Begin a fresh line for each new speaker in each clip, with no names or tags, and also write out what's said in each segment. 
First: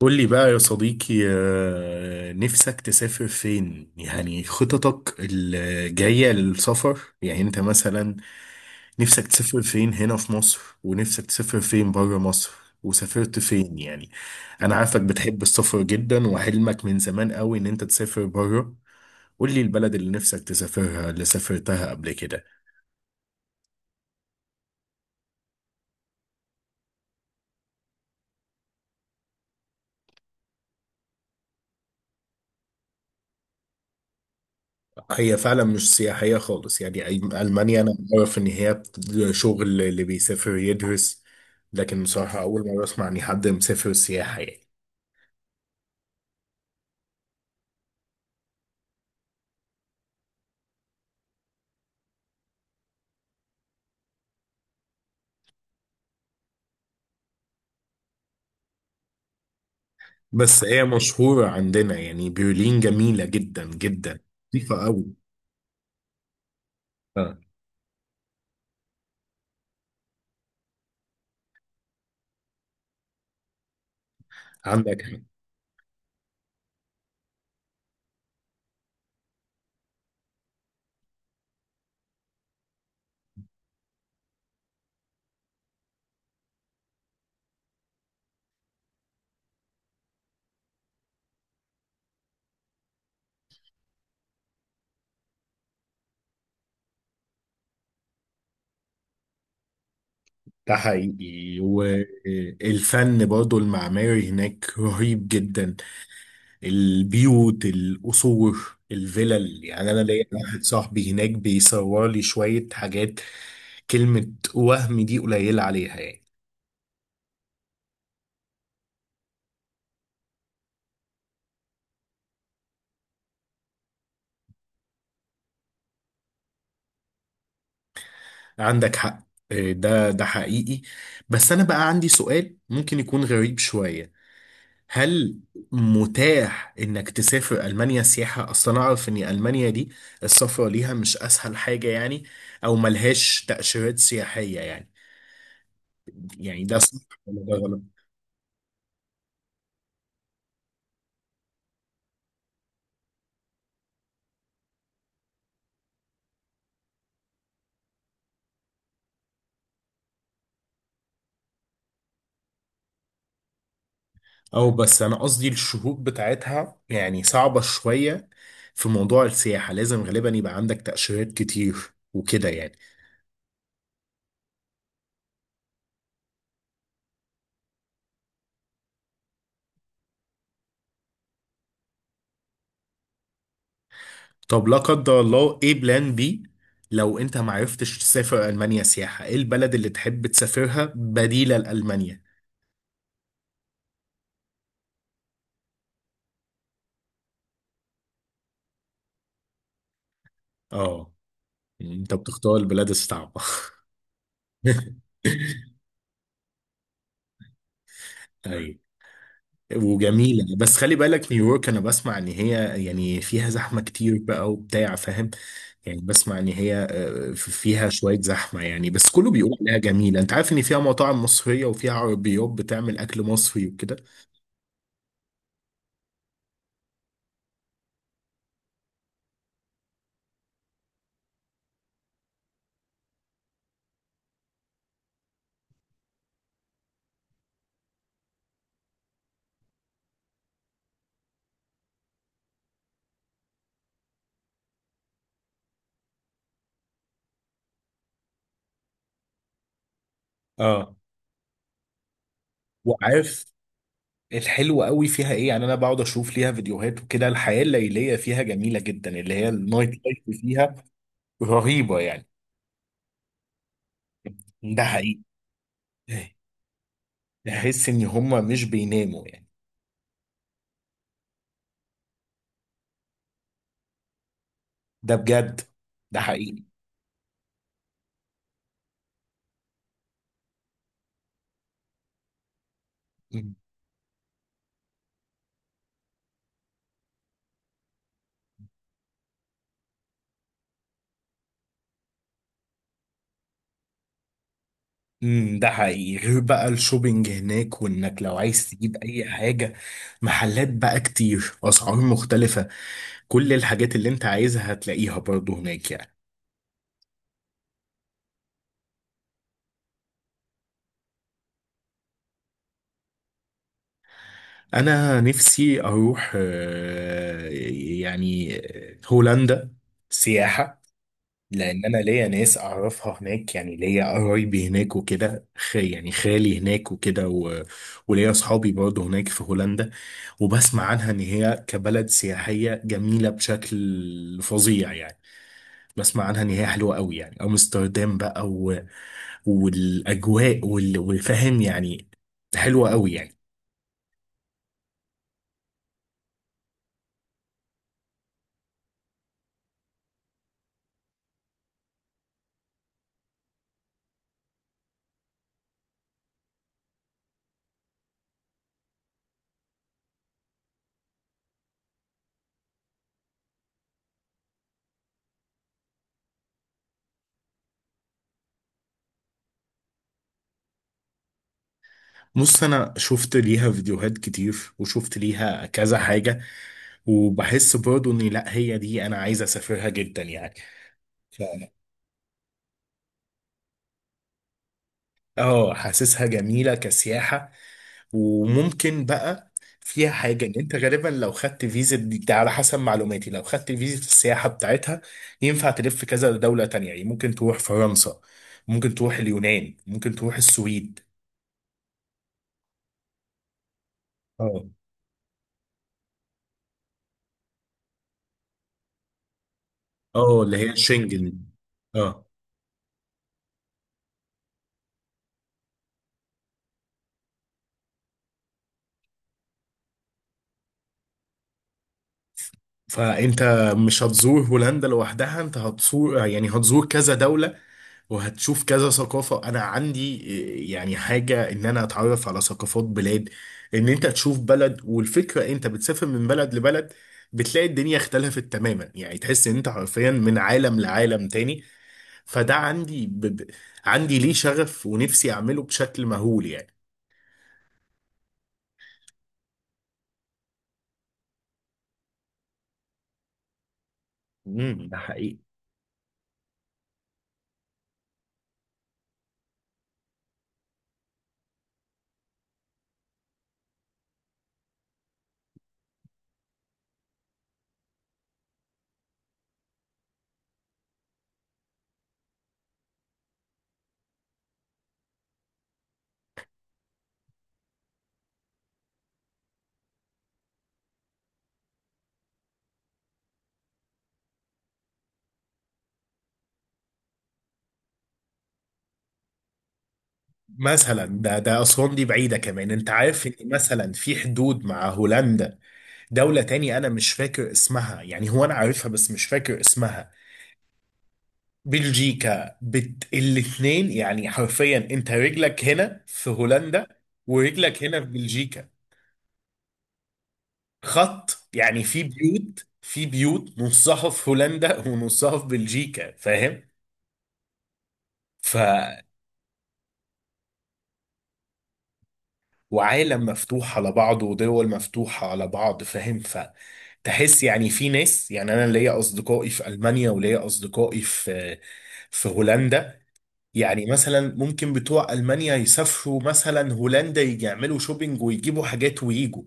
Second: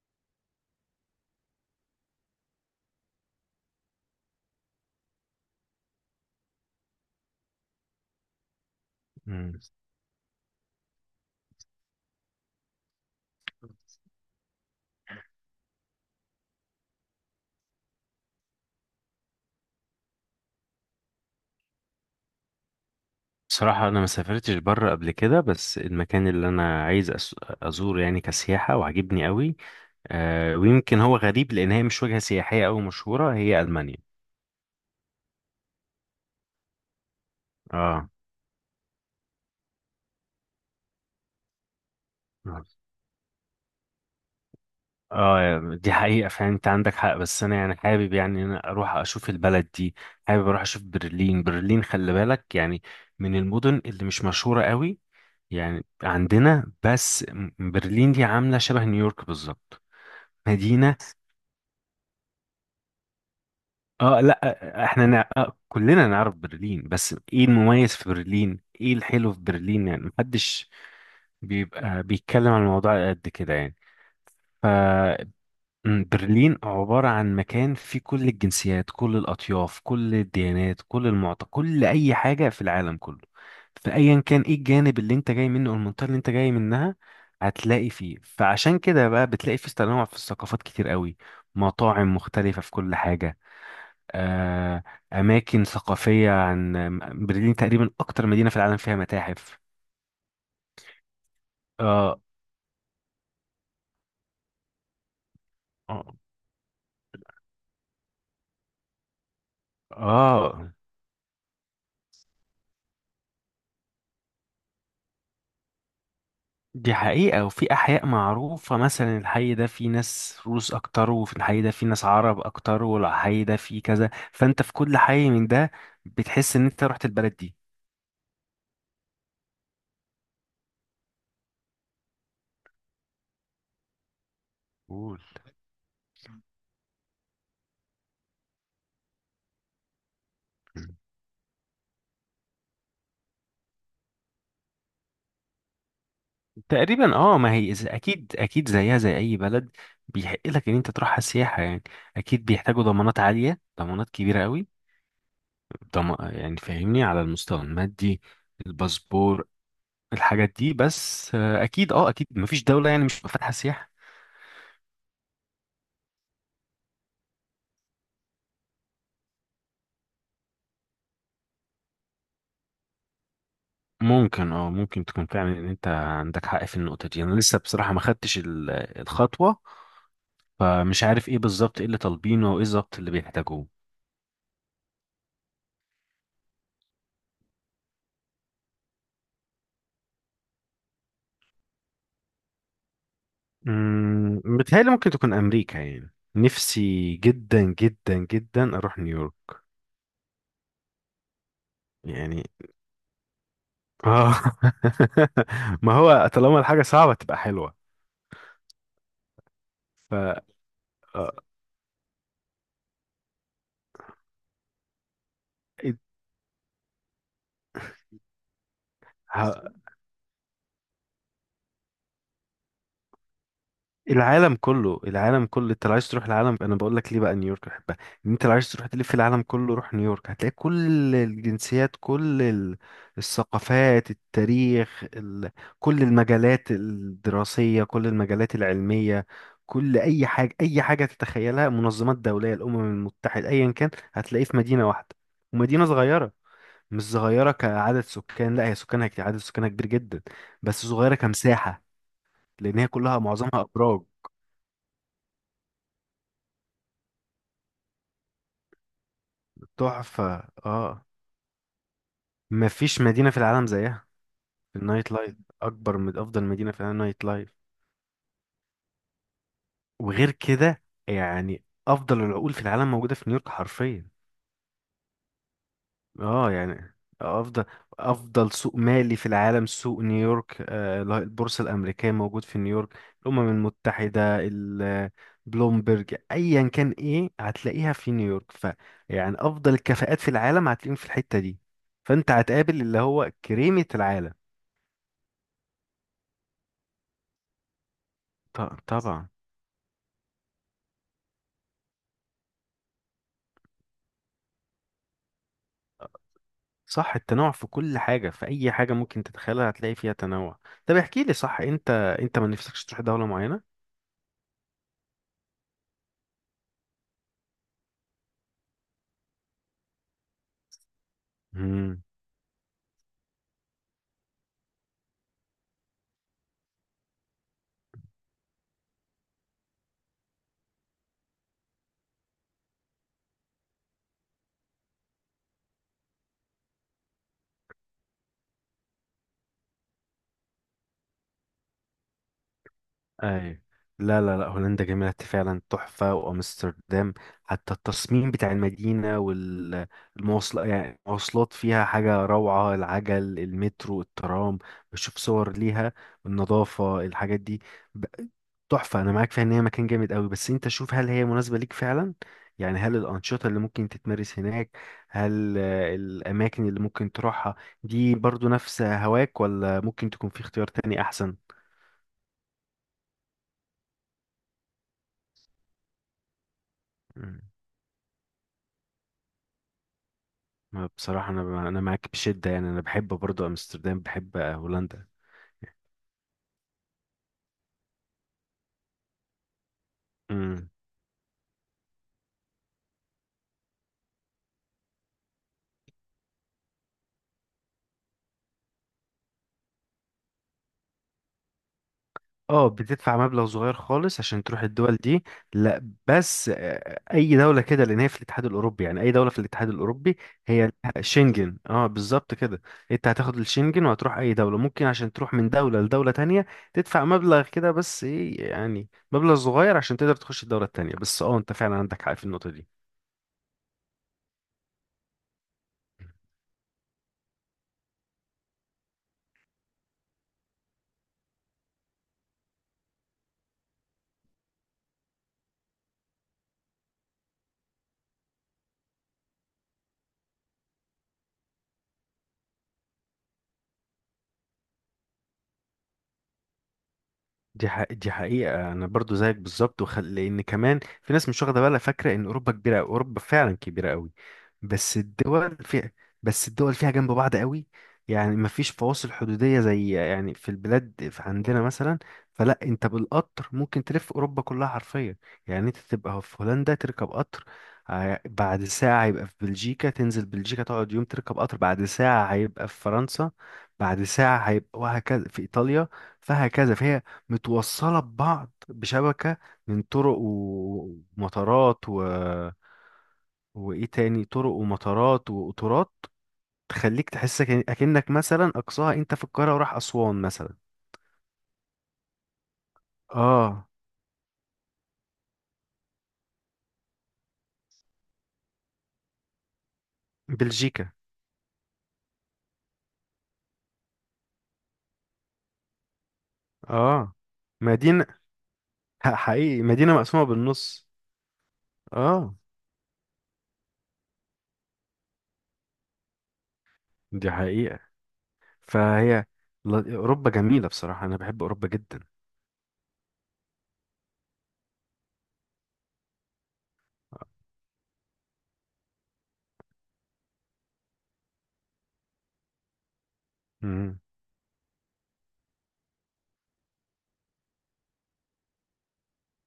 قول لي بقى يا صديقي، نفسك تسافر فين؟ يعني خططك الجاية للسفر، يعني انت مثلا نفسك
مم.
تسافر فين هنا في مصر، ونفسك تسافر فين بره مصر، وسافرت فين يعني. انا عارفك بتحب السفر جدا، وحلمك من زمان قوي ان انت تسافر بره. قول لي البلد اللي نفسك تسافرها، اللي سافرتها قبل كده.
بصراحة أنا ما سافرتش بره قبل كده، بس المكان اللي أنا عايز أزوره يعني كسياحة وعجبني قوي. ويمكن هو غريب، لأن هي مش وجهة سياحية أو مشهورة، هي ألمانيا.
هي فعلا مش سياحية خالص، يعني ألمانيا أنا
آه.
أعرف إن هي شغل اللي بيسافر يدرس. لكن بصراحة أول مرة أسمع إن حد مسافر سياحة يعني.
آه. دي حقيقة، فعلا أنت عندك حق، بس أنا يعني حابب، يعني أنا أروح أشوف البلد دي. حابب أروح أشوف برلين. برلين، خلي بالك، يعني من المدن اللي مش مشهورة قوي. يعني عندنا، بس برلين دي عاملة شبه نيويورك بالظبط.
بس هي
مدينة.
مشهورة عندنا، يعني برلين جميلة جدا جدا،
اه، لا،
نظيفة أوي.
احنا كلنا نعرف برلين، بس
آه.
ايه المميز في برلين، ايه الحلو في برلين؟ يعني محدش بيبقى بيتكلم عن الموضوع قد كده، يعني. ف
عندك حق.
برلين عبارة عن مكان فيه كل الجنسيات، كل الأطياف، كل الديانات، كل أي حاجة في العالم كله. فأيا كان ايه الجانب اللي انت جاي منه، أو المنطقة اللي انت جاي منها، هتلاقي فيه. فعشان كده بقى، بتلاقي فيه تنوع في الثقافات كتير قوي. مطاعم مختلفة في كل حاجة، آه، أماكن ثقافية برلين، تقريبا أكتر مدينة في العالم فيها متاحف.
ده حقيقي،
آه.
والفن برضو المعماري هناك رهيب جدا،
آه.
البيوت، القصور، الفلل، يعني أنا ليا واحد
آه،
صاحبي هناك بيصور لي شوية حاجات، كلمة وهم دي قليلة عليها يعني.
دي حقيقة، وفي أحياء معروفة مثلا الحي ده فيه ناس روس أكتر، وفي الحي ده فيه ناس عرب أكتر، والحي ده فيه كذا، فأنت في كل حي من ده بتحس إن أنت رحت البلد دي.
عندك حق، ده حقيقي. بس أنا بقى عندي سؤال ممكن يكون غريب شوية.
قول.
هل متاح إنك تسافر ألمانيا سياحة؟ أصل أنا أعرف إن ألمانيا دي السفر ليها مش أسهل حاجة يعني، أو ملهاش تأشيرات سياحية يعني. يعني ده صح
تقريبا،
ولا
ما
ده
هي
غلط؟
اكيد اكيد زيها زي اي بلد. بيحق لك ان انت تروحها سياحه، يعني اكيد بيحتاجوا ضمانات عاليه، ضمانات كبيره قوي. يعني فاهمني على المستوى المادي، الباسبور، الحاجات دي. بس اكيد اكيد مفيش دولة يعني مش فاتحة سياحة.
أو بس أنا قصدي الشروط بتاعتها يعني صعبة شوية. في موضوع السياحة لازم غالبا يبقى عندك تأشيرات كتير وكده يعني.
ممكن تكون فعلا ان انت عندك حق في النقطة دي. انا لسه بصراحة ما خدتش الخطوة، فمش عارف ايه بالظبط، ايه اللي طالبينه وايه بالظبط اللي بيحتاجوه.
طب لا قدر الله، ايه بلان بي؟ لو انت ما عرفتش تسافر المانيا سياحه، ايه البلد اللي تحب تسافرها بديله لالمانيا؟
متهيألي ممكن تكون امريكا، يعني نفسي جدا جدا جدا اروح نيويورك.
اه، يعني انت
يعني.
بتختار البلاد الصعبه.
اه. ما هو طالما الحاجة صعبة تبقى حلوة.
ايوه
ف
وجميله، بس خلي بالك،
آه،
نيويورك انا بسمع ان هي يعني فيها زحمه كتير بقى وبتاع، فاهم؟ يعني بسمع ان هي فيها شويه زحمه يعني، بس كله بيقول
ه-
عليها جميله. انت عارف ان فيها مطاعم مصريه، وفيها عربيات بتعمل اكل مصري وكده.
العالم كله، العالم كله، انت لو عايز تروح العالم، انا بقول لك ليه بقى نيويورك بحبها. ان انت لو عايز تروح تلف العالم كله، روح نيويورك، هتلاقي كل الجنسيات، كل الثقافات، التاريخ، كل المجالات الدراسية، كل المجالات العلمية، كل اي حاجة، اي حاجة تتخيلها، منظمات دولية، الامم المتحدة، ايا كان هتلاقيه في مدينة واحدة. ومدينة صغيرة. مش صغيرة كعدد سكان، لا، هي سكانها كتير، عدد سكانها كبير جدا، بس
اه،
صغيرة كمساحة، لان هي كلها
وعارف
معظمها ابراج.
الحلو قوي فيها ايه؟ يعني انا بقعد اشوف ليها فيديوهات وكده، الحياه الليليه فيها جميله جدا، اللي هي النايت لايف
تحفة.
فيها
اه.
رهيبه يعني.
مفيش مدينة في العالم زيها في
ده
النايت
حقيقي،
لايف. أكبر من، أفضل مدينة في العالم نايت لايف.
تحس ان هم مش بيناموا يعني.
وغير كده، يعني أفضل العقول في العالم موجودة في نيويورك حرفيا.
ده بجد، ده
اه
حقيقي.
يعني أفضل أفضل سوق مالي في العالم، سوق نيويورك، البورصة الأمريكية موجود في نيويورك. الأمم
امم.
المتحدة، بلومبرج، أيا كان إيه، هتلاقيها في نيويورك. يعني أفضل الكفاءات في العالم هتلاقيهم في الحتة دي. فأنت هتقابل اللي هو كريمة العالم.
ده حقيقي، غير بقى الشوبينج هناك، وانك لو عايز
ط-
تجيب
طبعا.
اي حاجه، محلات بقى كتير، اسعار مختلفه، كل الحاجات اللي انت عايزها هتلاقيها برضو هناك يعني.
صح، التنوع في كل حاجة، في أي حاجة ممكن تتخيلها هتلاقي فيها تنوع. طب احكي لي، صح، أنت ما نفسكش تروح دولة معينة؟
انا نفسي اروح يعني هولندا سياحة. لان انا
مم.
ليا ناس اعرفها هناك، يعني ليا قرايبي هناك وكده، يعني خالي هناك وكده وليا اصحابي برضه هناك في هولندا. وبسمع عنها ان هي كبلد سياحية جميلة بشكل فظيع يعني. بسمع عنها ان هي حلوة قوي يعني، امستردام بقى والاجواء وفاهم يعني، حلوة قوي يعني.
ايوه، لا، لا، لا، هولندا جميلة فعلا تحفة، وأمستردام. حتى التصميم بتاع المدينة والمواصلات، يعني المواصلات فيها حاجة روعة، العجل، المترو، الترام، بشوف صور ليها، النظافة، الحاجات دي. ب- تحفة. أنا معاك فيها إن هي مكان جامد قوي، بس أنت شوف هل هي مناسبة ليك فعلا. يعني هل الأنشطة اللي ممكن تتمارس هناك، هل الأماكن اللي ممكن تروحها دي برضو نفس هواك، ولا ممكن تكون في اختيار تاني أحسن؟
بص، انا شفت ليها فيديوهات كتير، وشفت ليها كذا حاجة، وبحس برضو ان لا، هي دي انا عايز اسافرها جدا يعني.
ما بصراحة أنا
فعلا،
أنا معاك بشدة، يعني أنا بحب برضو أمستردام، بحب هولندا.
اه، حاسسها جميلة كسياحة. وممكن بقى فيها حاجة، ان
امم.
انت غالبا لو خدت فيزا دي، ده على حسب معلوماتي، لو خدت فيزا السياحة بتاعتها ينفع تلف كذا دولة تانية يعني. ممكن تروح فرنسا، ممكن تروح اليونان، ممكن تروح السويد.
اه، بتدفع مبلغ صغير خالص عشان تروح
اه.
الدول دي. لا، بس أي دولة كده، لأن هي في الاتحاد الأوروبي، يعني أي دولة في الاتحاد الأوروبي
اه، اللي
هي
هي
لها
شنجن.
شنجن، اه،
اه.
بالظبط كده. أنت هتاخد الشنجن، وهتروح أي دولة ممكن. عشان تروح من دولة لدولة تانية، تدفع مبلغ كده، بس إيه يعني، مبلغ صغير عشان تقدر تخش الدولة التانية. بس اه، أنت فعلا عندك حق في النقطة دي.
فانت مش هتزور هولندا لوحدها، انت هتزور، يعني هتزور كذا دولة، وهتشوف كذا ثقافة. انا عندي يعني حاجة ان انا اتعرف على ثقافات بلاد، ان انت تشوف بلد، والفكرة انت بتسافر من بلد لبلد، بتلاقي الدنيا اختلفت تماما يعني، تحس ان انت حرفيا من عالم لعالم تاني. فده عندي عندي ليه شغف، ونفسي اعمله بشكل مهول يعني.
دي حقيقة، دي حقيقة، أنا برضو زيك بالظبط. لأن كمان في ناس مش واخدة بالها، فاكرة إن أوروبا كبيرة أوي. أوروبا فعلا كبيرة أوي.
امم، ده
بس
حقيقي.
الدول في... بس الدول فيها جنب بعض أوي. يعني مفيش فواصل حدودية زي، يعني في البلاد، في عندنا مثلا. فلا، أنت بالقطر ممكن تلف أوروبا كلها حرفيا. يعني أنت تبقى في هولندا، تركب قطر، بعد ساعة هيبقى في بلجيكا، تنزل بلجيكا، تقعد يوم، تركب قطر، بعد ساعة هيبقى في فرنسا، بعد ساعة هيبقى وهكذا في إيطاليا. فهكذا، فهي متوصلة ببعض بشبكة من طرق ومطارات وإيه تاني، طرق ومطارات وقطارات تخليك تحس أكنك مثلا، أقصاها أنت في القاهرة، وراح أسوان مثلا.
مثلا ده أسوان دي بعيدة كمان. أنت عارف إن
آه.
مثلا في حدود مع هولندا دولة تاني أنا مش فاكر اسمها، يعني هو أنا عارفها بس مش فاكر اسمها.
بلجيكا.
بلجيكا. الاتنين يعني حرفيا، أنت رجلك هنا في هولندا
آه.
ورجلك هنا في
مدينة.
بلجيكا.
حقيقي، مدينة مقسومة بالنص.
خط، يعني في
آه،
بيوت في بيوت نصها في هولندا ونصها في بلجيكا، فاهم؟
دي حقيقة. فهي أوروبا جميلة، بصراحة أنا بحب أوروبا جدا.
وعالم مفتوح على بعض، ودول مفتوحة على بعض، فاهم؟ فتحس، يعني في ناس، يعني أنا ليا أصدقائي في ألمانيا، وليا أصدقائي في هولندا. يعني
مم.
مثلا ممكن بتوع ألمانيا يسافروا مثلا هولندا، يجي يعملوا شوبينج ويجيبوا حاجات ويجوا،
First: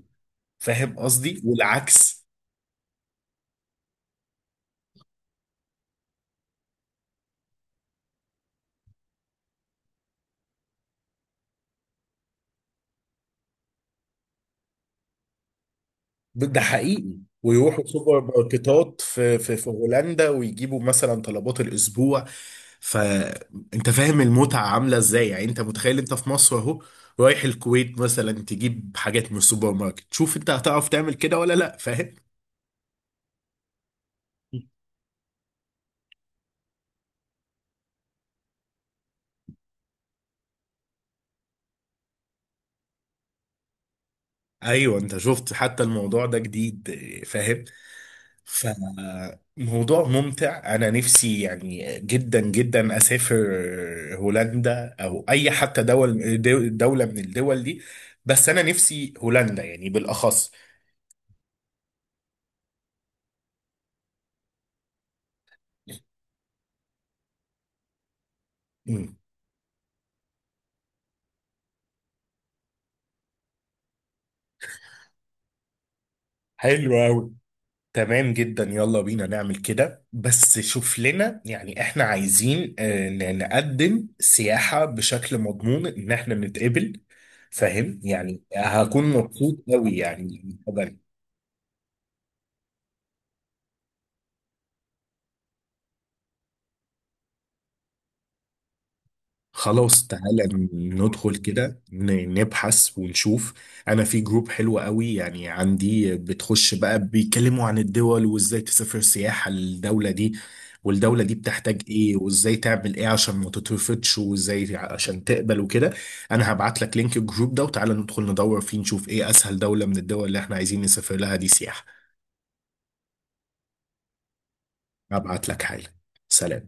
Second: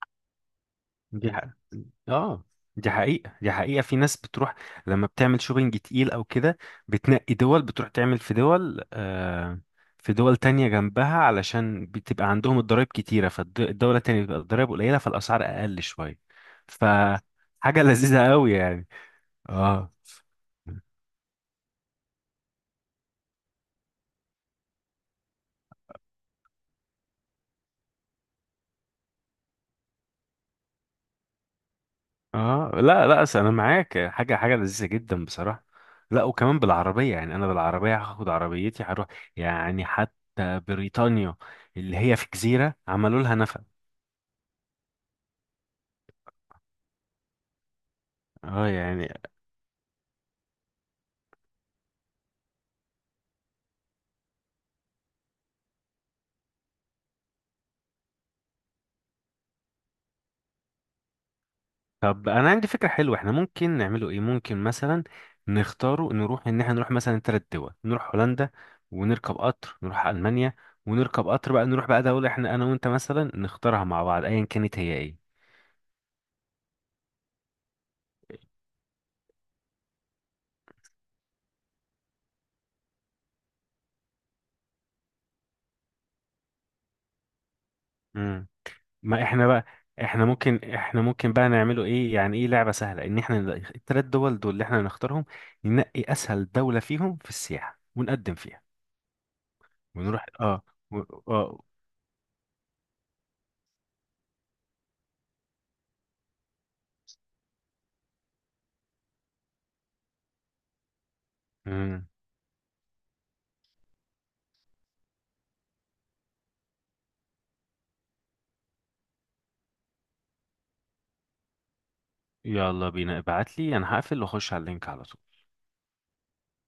فاهم
دي
قصدي؟
حقيقة،
والعكس.
اه دي حقيقة، دي حقيقة، في ناس بتروح لما بتعمل شوبينج تقيل او كده، بتنقي دول، بتروح تعمل في دول في دول تانية جنبها، علشان بتبقى عندهم الضرايب كتيرة، فالدولة التانية بتبقى الضرايب قليلة، فالأسعار أقل شوية.
ده حقيقي.
فحاجة
ويروحوا سوبر
لذيذة قوي، يعني.
ماركتات في
اه.
هولندا، ويجيبوا مثلا طلبات الاسبوع. فانت فاهم المتعه عامله ازاي؟ يعني انت متخيل انت في مصر اهو، رايح الكويت مثلا تجيب حاجات من السوبر ماركت؟ شوف انت هتعرف تعمل كده ولا لا، فاهم؟
اه، لا، لا، أصل انا معاك، حاجه حاجه لذيذه جدا بصراحه. لا، وكمان بالعربيه، يعني انا بالعربيه هاخد عربيتي هروح، يعني حتى بريطانيا اللي هي في جزيره، عملوا لها نفق.
ايوه، انت شفت حتى الموضوع ده جديد، فاهم؟ ف
اه، يعني.
موضوع ممتع. انا نفسي يعني جدا جدا اسافر هولندا، او اي حتى دولة من الدول دي، بس انا نفسي هولندا يعني بالاخص.
طب انا عندي فكره حلوه، احنا ممكن نعمله ايه؟ ممكن مثلا نختاره، نروح، ان احنا نروح مثلا ثلاث دول، نروح هولندا،
مم.
ونركب قطر نروح المانيا، ونركب قطر بقى نروح بقى دوله احنا انا وانت مثلا نختارها مع بعض، ايا كانت هي.
حلو قوي. تمام جدا، يلا بينا نعمل كده. بس شوف لنا، يعني احنا عايزين نقدم سياحة بشكل مضمون ان احنا نتقبل، فاهم؟ يعني
ايه.
هكون
ما احنا
مبسوط
بقى،
قوي
احنا
يعني.
ممكن احنا ممكن بقى نعمله ايه يعني، ايه لعبة سهلة ان احنا نلاقي التلات دول، دول اللي احنا نختارهم، ننقي اسهل دولة فيهم في السياحة ونقدم فيها،
خلاص،
ونروح.
تعالى
اه. و...
ندخل
اه.
كده نبحث ونشوف. انا في جروب حلو قوي يعني عندي، بتخش بقى بيتكلموا عن الدول وازاي تسافر سياحة للدولة دي، والدولة دي بتحتاج
مم.
ايه، وازاي تعمل ايه عشان ما تترفضش، وازاي عشان تقبل وكده. انا هبعت لك لينك الجروب ده، وتعالى ندخل ندور فيه نشوف ايه اسهل دولة من الدول اللي احنا عايزين نسافر لها دي سياحة.
يلا بينا، ابعت لي، انا هقفل واخش على اللينك على طول.
هبعت لك حالا. سلام.